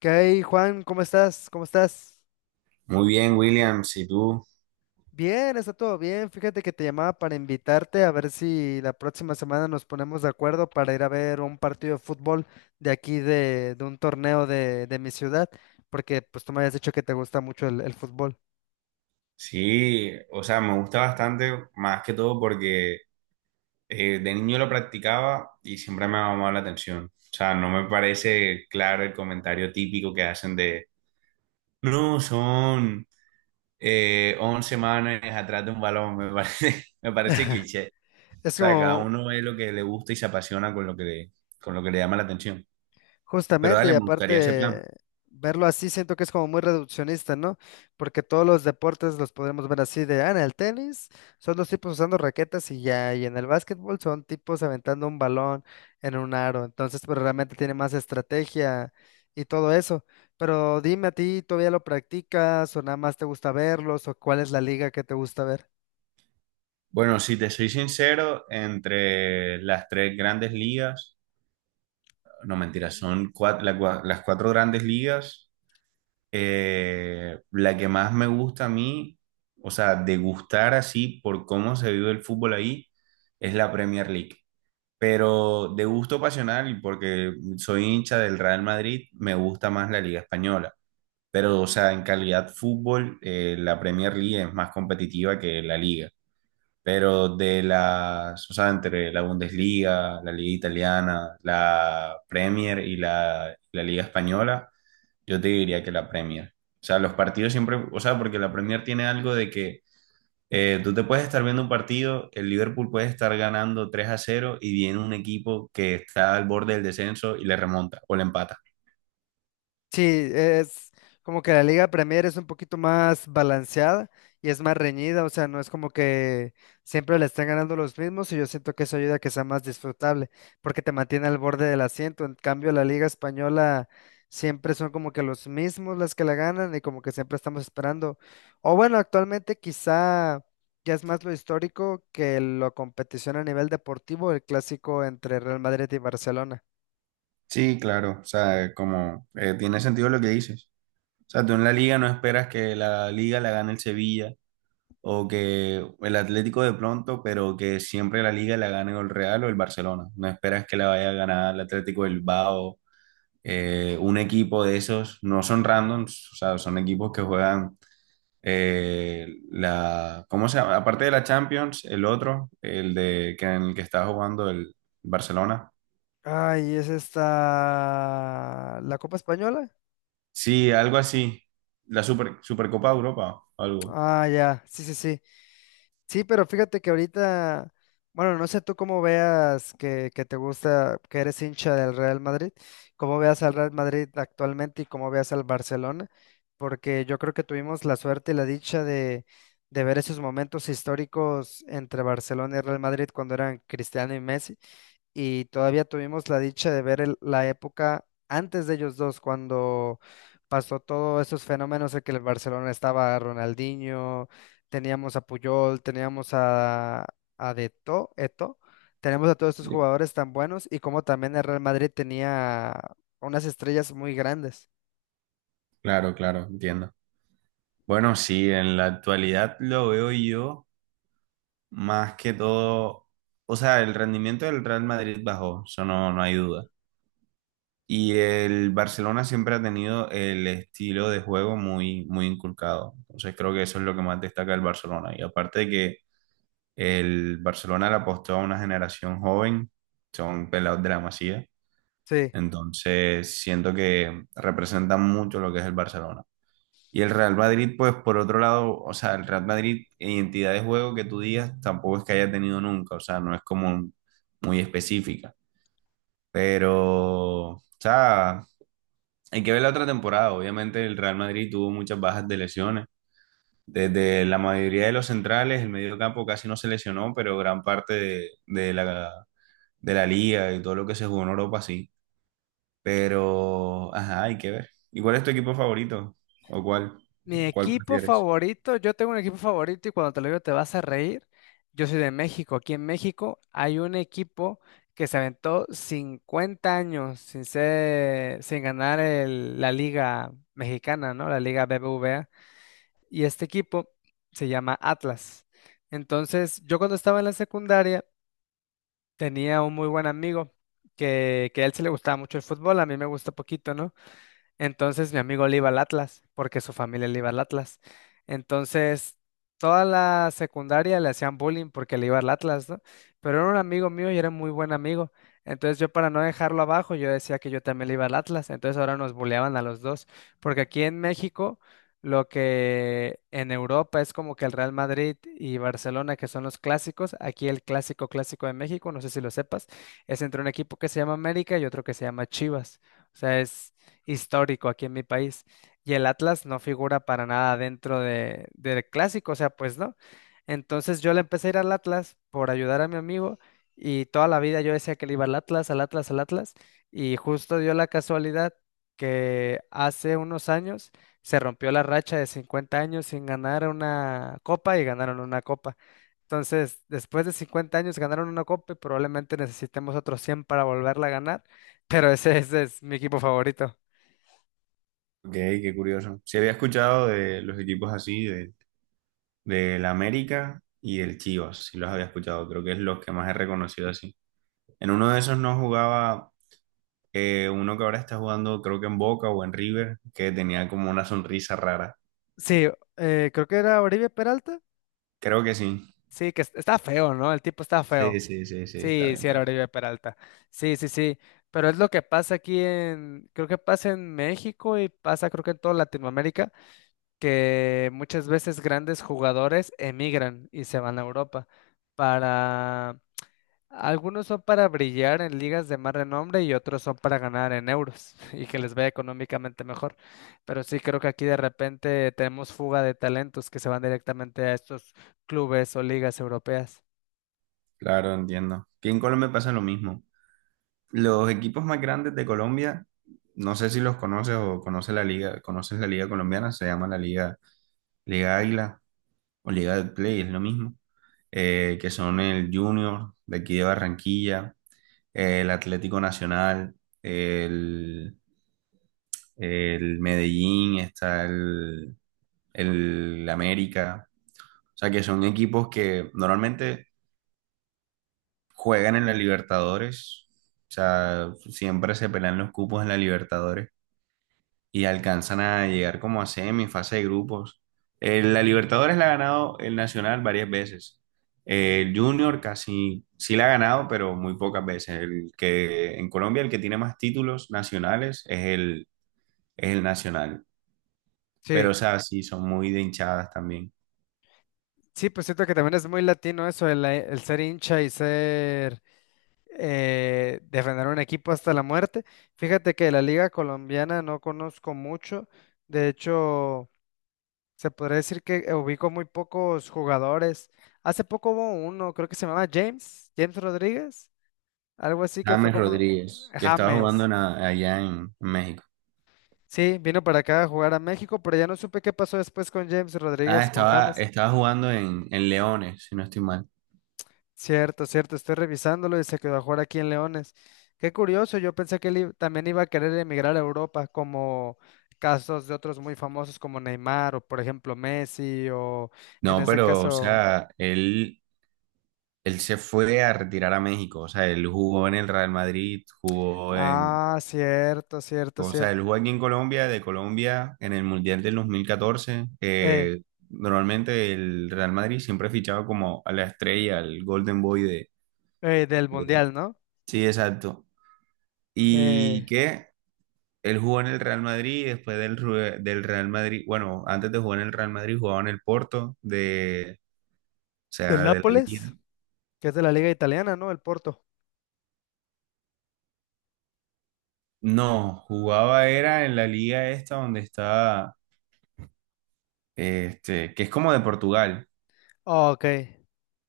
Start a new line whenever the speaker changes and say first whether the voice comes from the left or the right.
left: ¿Qué hay, Juan? ¿Cómo estás?
right: Muy bien, William, si tú,
left: Bien, está todo bien. Fíjate que te llamaba para invitarte a ver si la próxima semana nos ponemos de acuerdo para ir a ver un partido de fútbol de aquí de un torneo de mi ciudad, porque pues tú me habías dicho que te gusta mucho el fútbol.
right: sí, o sea, me gusta bastante, más que todo porque de niño lo practicaba y siempre me ha llamado la atención. O sea, no me parece claro el comentario típico que hacen de, no, son 11 manes atrás de un balón, me parece, me parece cliché. O
left: Es
right: sea, cada
left: como,
right: uno ve lo que le gusta y se apasiona con lo que le, con lo que le llama la atención. Pero
left: Justamente,
right: dale,
left: y
right: me gustaría ese
left: aparte,
right: plan.
left: verlo así siento que es como muy reduccionista, ¿no? Porque todos los deportes los podremos ver así de, ah, en el tenis son los tipos usando raquetas y ya, y en el básquetbol son tipos aventando un balón en un aro, entonces, pero realmente tiene más estrategia y todo eso. Pero dime a ti, ¿todavía lo practicas o nada más te gusta verlos, o cuál es la liga que te gusta ver?
right: Bueno, si te soy sincero, entre las tres grandes ligas, no mentira, son las cuatro grandes ligas. La que más me gusta a mí, o sea, de gustar así por cómo se vive el fútbol ahí, es la Premier League. Pero de gusto pasional, y porque soy hincha del Real Madrid, me gusta más la Liga Española. Pero, o sea, en calidad fútbol, la Premier League es más competitiva que la Liga. Pero de las, o sea, entre la Bundesliga, la Liga Italiana, la Premier y la Liga Española, yo te diría que la Premier. O sea, los partidos siempre, o sea, porque la Premier tiene algo de que tú te puedes estar viendo un partido, el Liverpool puede estar ganando 3 a cero y viene un equipo que está al borde del descenso y le remonta o le empata.
left: Sí, es como que la Liga Premier es un poquito más balanceada y es más reñida, o sea, no es como que siempre le estén ganando los mismos, y yo siento que eso ayuda a que sea más disfrutable porque te mantiene al borde del asiento. En cambio, la Liga Española siempre son como que los mismos las que la ganan y como que siempre estamos esperando. O bueno, actualmente quizá ya es más lo histórico que la competición a nivel deportivo, el clásico entre Real Madrid y Barcelona.
right: Sí, claro, o sea, como tiene sentido lo que dices. O sea, tú en la liga no esperas que la liga la gane el Sevilla o que el Atlético de pronto, pero que siempre la liga la gane o el Real o el Barcelona. No esperas que la vaya a ganar el Atlético del Bilbao. Un equipo de esos no son randoms, o sea, son equipos que juegan la, ¿cómo se llama? Aparte de la Champions, el otro, el de que en el que está jugando el Barcelona.
left: Ay, es esta... ¿La Copa Española?
right: Sí, algo así. La Super, Supercopa de Europa, algo.
left: Ah, ya, sí, sí, sí. Sí, pero fíjate que ahorita, bueno, no sé tú cómo veas que te gusta, que eres hincha del Real Madrid, cómo veas al Real Madrid actualmente y cómo veas al Barcelona, porque yo creo que tuvimos la suerte y la dicha de ver esos momentos históricos entre Barcelona y Real Madrid cuando eran Cristiano y Messi, y todavía tuvimos la dicha de ver la época antes de ellos dos, cuando pasó todos esos fenómenos en que el Barcelona estaba Ronaldinho, teníamos a Puyol, teníamos a Eto'o, tenemos a todos estos
right: Sí.
left: jugadores tan buenos y como también el Real Madrid tenía unas estrellas muy grandes.
right: Claro, claro, entiendo. Bueno, sí, en la actualidad lo veo yo. Más que todo, o sea, el rendimiento del Real Madrid bajó, eso no, no hay duda. Y el Barcelona siempre ha tenido el estilo de juego muy, muy inculcado. Entonces creo que eso es lo que más destaca el Barcelona. Y aparte de que el Barcelona le apostó a una generación joven, son pelados de la Masía.
left: Sí.
right: Entonces siento que representan mucho lo que es el Barcelona. Y el Real Madrid, pues por otro lado, o sea, el Real Madrid, en identidad de juego que tú digas, tampoco es que haya tenido nunca, o sea, no es como muy específica. Pero, o sea, hay que ver la otra temporada. Obviamente el Real Madrid tuvo muchas bajas de lesiones. Desde la mayoría de los centrales, el medio campo casi no se lesionó, pero gran parte de la liga y todo lo que se jugó en Europa sí. Pero, ajá, hay que ver. ¿Y cuál es tu equipo favorito? ¿O cuál,
left: Mi
right: cuál
left: equipo
right: prefieres?
left: favorito, yo tengo un equipo favorito y cuando te lo digo te vas a reír. Yo soy de México. Aquí en México hay un equipo que se aventó 50 años sin ser, sin ganar la Liga Mexicana, ¿no? La Liga BBVA. Y este equipo se llama Atlas. Entonces, yo cuando estaba en la secundaria tenía un muy buen amigo que a él se le gustaba mucho el fútbol, a mí me gusta poquito, ¿no? Entonces mi amigo le iba al Atlas, porque su familia le iba al Atlas. Entonces, toda la secundaria le hacían bullying porque le iba al Atlas, ¿no? Pero era un amigo mío y era muy buen amigo. Entonces yo, para no dejarlo abajo, yo decía que yo también le iba al Atlas. Entonces ahora nos bulleaban a los dos, porque aquí en México, lo que en Europa es como que el Real Madrid y Barcelona, que son los clásicos, aquí el clásico clásico de México, no sé si lo sepas, es entre un equipo que se llama América y otro que se llama Chivas. O sea, es histórico aquí en mi país. Y el Atlas no figura para nada dentro de, del clásico, o sea, pues no. Entonces yo le empecé a ir al Atlas por ayudar a mi amigo, y toda la vida yo decía que le iba al Atlas, al Atlas, al Atlas. Y justo dio la casualidad que hace unos años se rompió la racha de 50 años sin ganar una copa y ganaron una copa. Entonces, después de 50 años ganaron una copa y probablemente necesitemos otros 100 para volverla a ganar, pero ese es mi equipo favorito.
right: Ok, qué curioso. Sí había escuchado de los equipos así, de, del América y del Chivas, sí los había escuchado, creo que es los que más he reconocido así. En uno de esos no jugaba uno que ahora está jugando, creo que en Boca o en River, que tenía como una sonrisa rara.
left: Sí, creo que era Oribe Peralta.
right: Creo que sí.
left: Sí, está feo, ¿no? El tipo está
right: Sí,
left: feo.
right: sí, sí, sí, está
left: Sí,
right: bien,
left: sí, era
right: pero
left: Oribe Peralta. Sí, sí, sí. Pero es lo que pasa aquí en, creo que pasa en México y pasa creo que en toda Latinoamérica, que muchas veces grandes jugadores emigran y se van a Europa para, algunos son para brillar en ligas de más renombre y otros son para ganar en euros y que les vaya económicamente mejor. Pero sí creo que aquí de repente tenemos fuga de talentos que se van directamente a estos clubes o ligas europeas.
right: claro, entiendo. Aquí en Colombia pasa lo mismo. Los equipos más grandes de Colombia, no sé si los conoces o conoces la liga colombiana, se llama la liga, Liga Águila. O Liga de Play, es lo mismo, que son el Junior de aquí de Barranquilla, el Atlético Nacional, el, el Medellín, está el América, o sea que son equipos que normalmente juegan en la Libertadores, o sea, siempre se pelean los cupos en la Libertadores y alcanzan a llegar como a semi, fase de grupos. La Libertadores la ha ganado el Nacional varias veces. El Junior casi sí la ha ganado, pero muy pocas veces. El que en Colombia el que tiene más títulos nacionales es el Nacional. Pero o
left: Sí,
right: sea, sí son muy de hinchadas también.
left: sí, pues siento que también es muy latino eso, el ser hincha y ser defender un equipo hasta la muerte. Fíjate que la liga colombiana no conozco mucho. De hecho... se podría decir que ubico muy pocos jugadores. Hace poco hubo uno, creo que se llamaba James, James Rodríguez, algo así que fue
right: James
left: como
right: Rodríguez, que estaba jugando
left: James.
right: en allá en México.
left: Sí, vino para acá a jugar a México, pero ya no supe qué pasó después con James
right: Ah,
left: Rodríguez, con
right: estaba,
left: James.
right: estaba jugando en Leones, si no estoy mal.
left: Cierto, cierto, estoy revisándolo y se quedó a jugar aquí en Leones. Qué curioso, yo pensé que también iba a querer emigrar a Europa, como casos de otros muy famosos como Neymar, o por ejemplo Messi, o en
right: No,
left: ese
right: pero, o
left: caso...
right: sea, él él se fue a retirar a México, o sea, él jugó en el Real Madrid, jugó en,
left: Ah, cierto, cierto,
right: o sea,
left: cierto.
right: él jugó aquí en Colombia, de Colombia, en el Mundial del 2014.
left: eh,
right: Normalmente el Real Madrid siempre fichaba como a la estrella, al Golden Boy
left: del
right: de-
left: Mundial, ¿no?
right: Sí, exacto. Y
left: Eh,
right: que él jugó en el Real Madrid, después del, del Real Madrid, bueno, antes de jugar en el Real Madrid jugaba en el Porto, de, o
left: del
right: sea, de la liga.
left: Nápoles, que es de la Liga Italiana, ¿no? El Porto.
right: No, jugaba era en la liga esta donde está este, que es como de Portugal,
left: Oh, ok,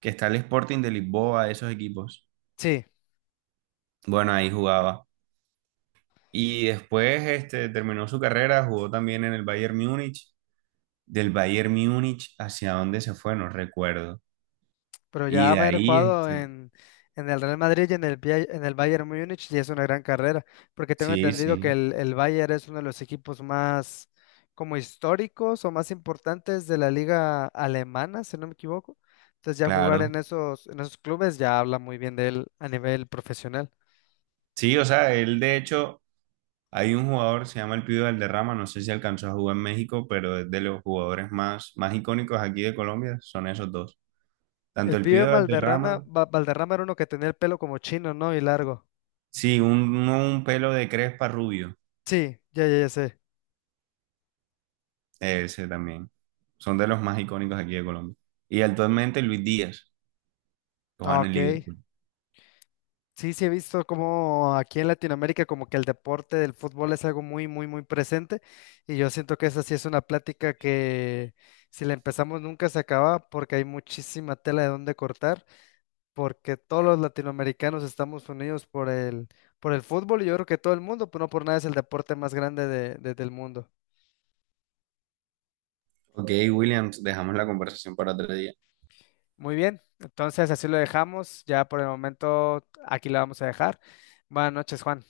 right: que está el Sporting de Lisboa, esos equipos.
left: sí,
right: Bueno, ahí jugaba. Y después este, terminó su carrera, jugó también en el Bayern Múnich. Del Bayern Múnich, ¿hacia dónde se fue? No recuerdo.
left: pero
right: Y
left: ya
right: de
left: haber
right: ahí,
left: jugado
right: este,
left: en el Real Madrid y en el, en el Bayern Múnich ya es una gran carrera, porque tengo
right: sí,
left: entendido que
right: sí,
left: el Bayern es uno de los equipos más como históricos o más importantes de la liga alemana, si no me equivoco. Entonces ya jugar
right: claro.
left: en esos clubes ya habla muy bien de él a nivel profesional.
right: Sí, o sea, él de hecho, hay un jugador, se llama el Pibe Valderrama, no sé si alcanzó a jugar en México, pero es de los jugadores más, más icónicos aquí de Colombia, son esos dos.
left: El
right: Tanto el
left: pibe
right: Pibe
left: Valderrama,
right: Valderrama
left: Valderrama era uno que tenía el pelo como chino, ¿no? Y largo.
right: sí, un pelo de crespa rubio,
left: Sí, ya, ya, ya sé.
right: ese también. Son de los más icónicos aquí de Colombia. Y actualmente Luis Díaz, que juega
left: Ah,
right: en el
left: ok.
right: Liverpool.
left: Sí, sí he visto como aquí en Latinoamérica como que el deporte del fútbol es algo muy, muy, muy presente, y yo siento que esa sí es una plática que si la empezamos nunca se acaba porque hay muchísima tela de dónde cortar, porque todos los latinoamericanos estamos unidos por el fútbol, y yo creo que todo el mundo, pero no por nada es el deporte más grande del mundo.
right: Ok, Williams, dejamos la conversación para otro día.
left: Muy bien, entonces así lo dejamos. Ya por el momento aquí la vamos a dejar. Buenas noches, Juan.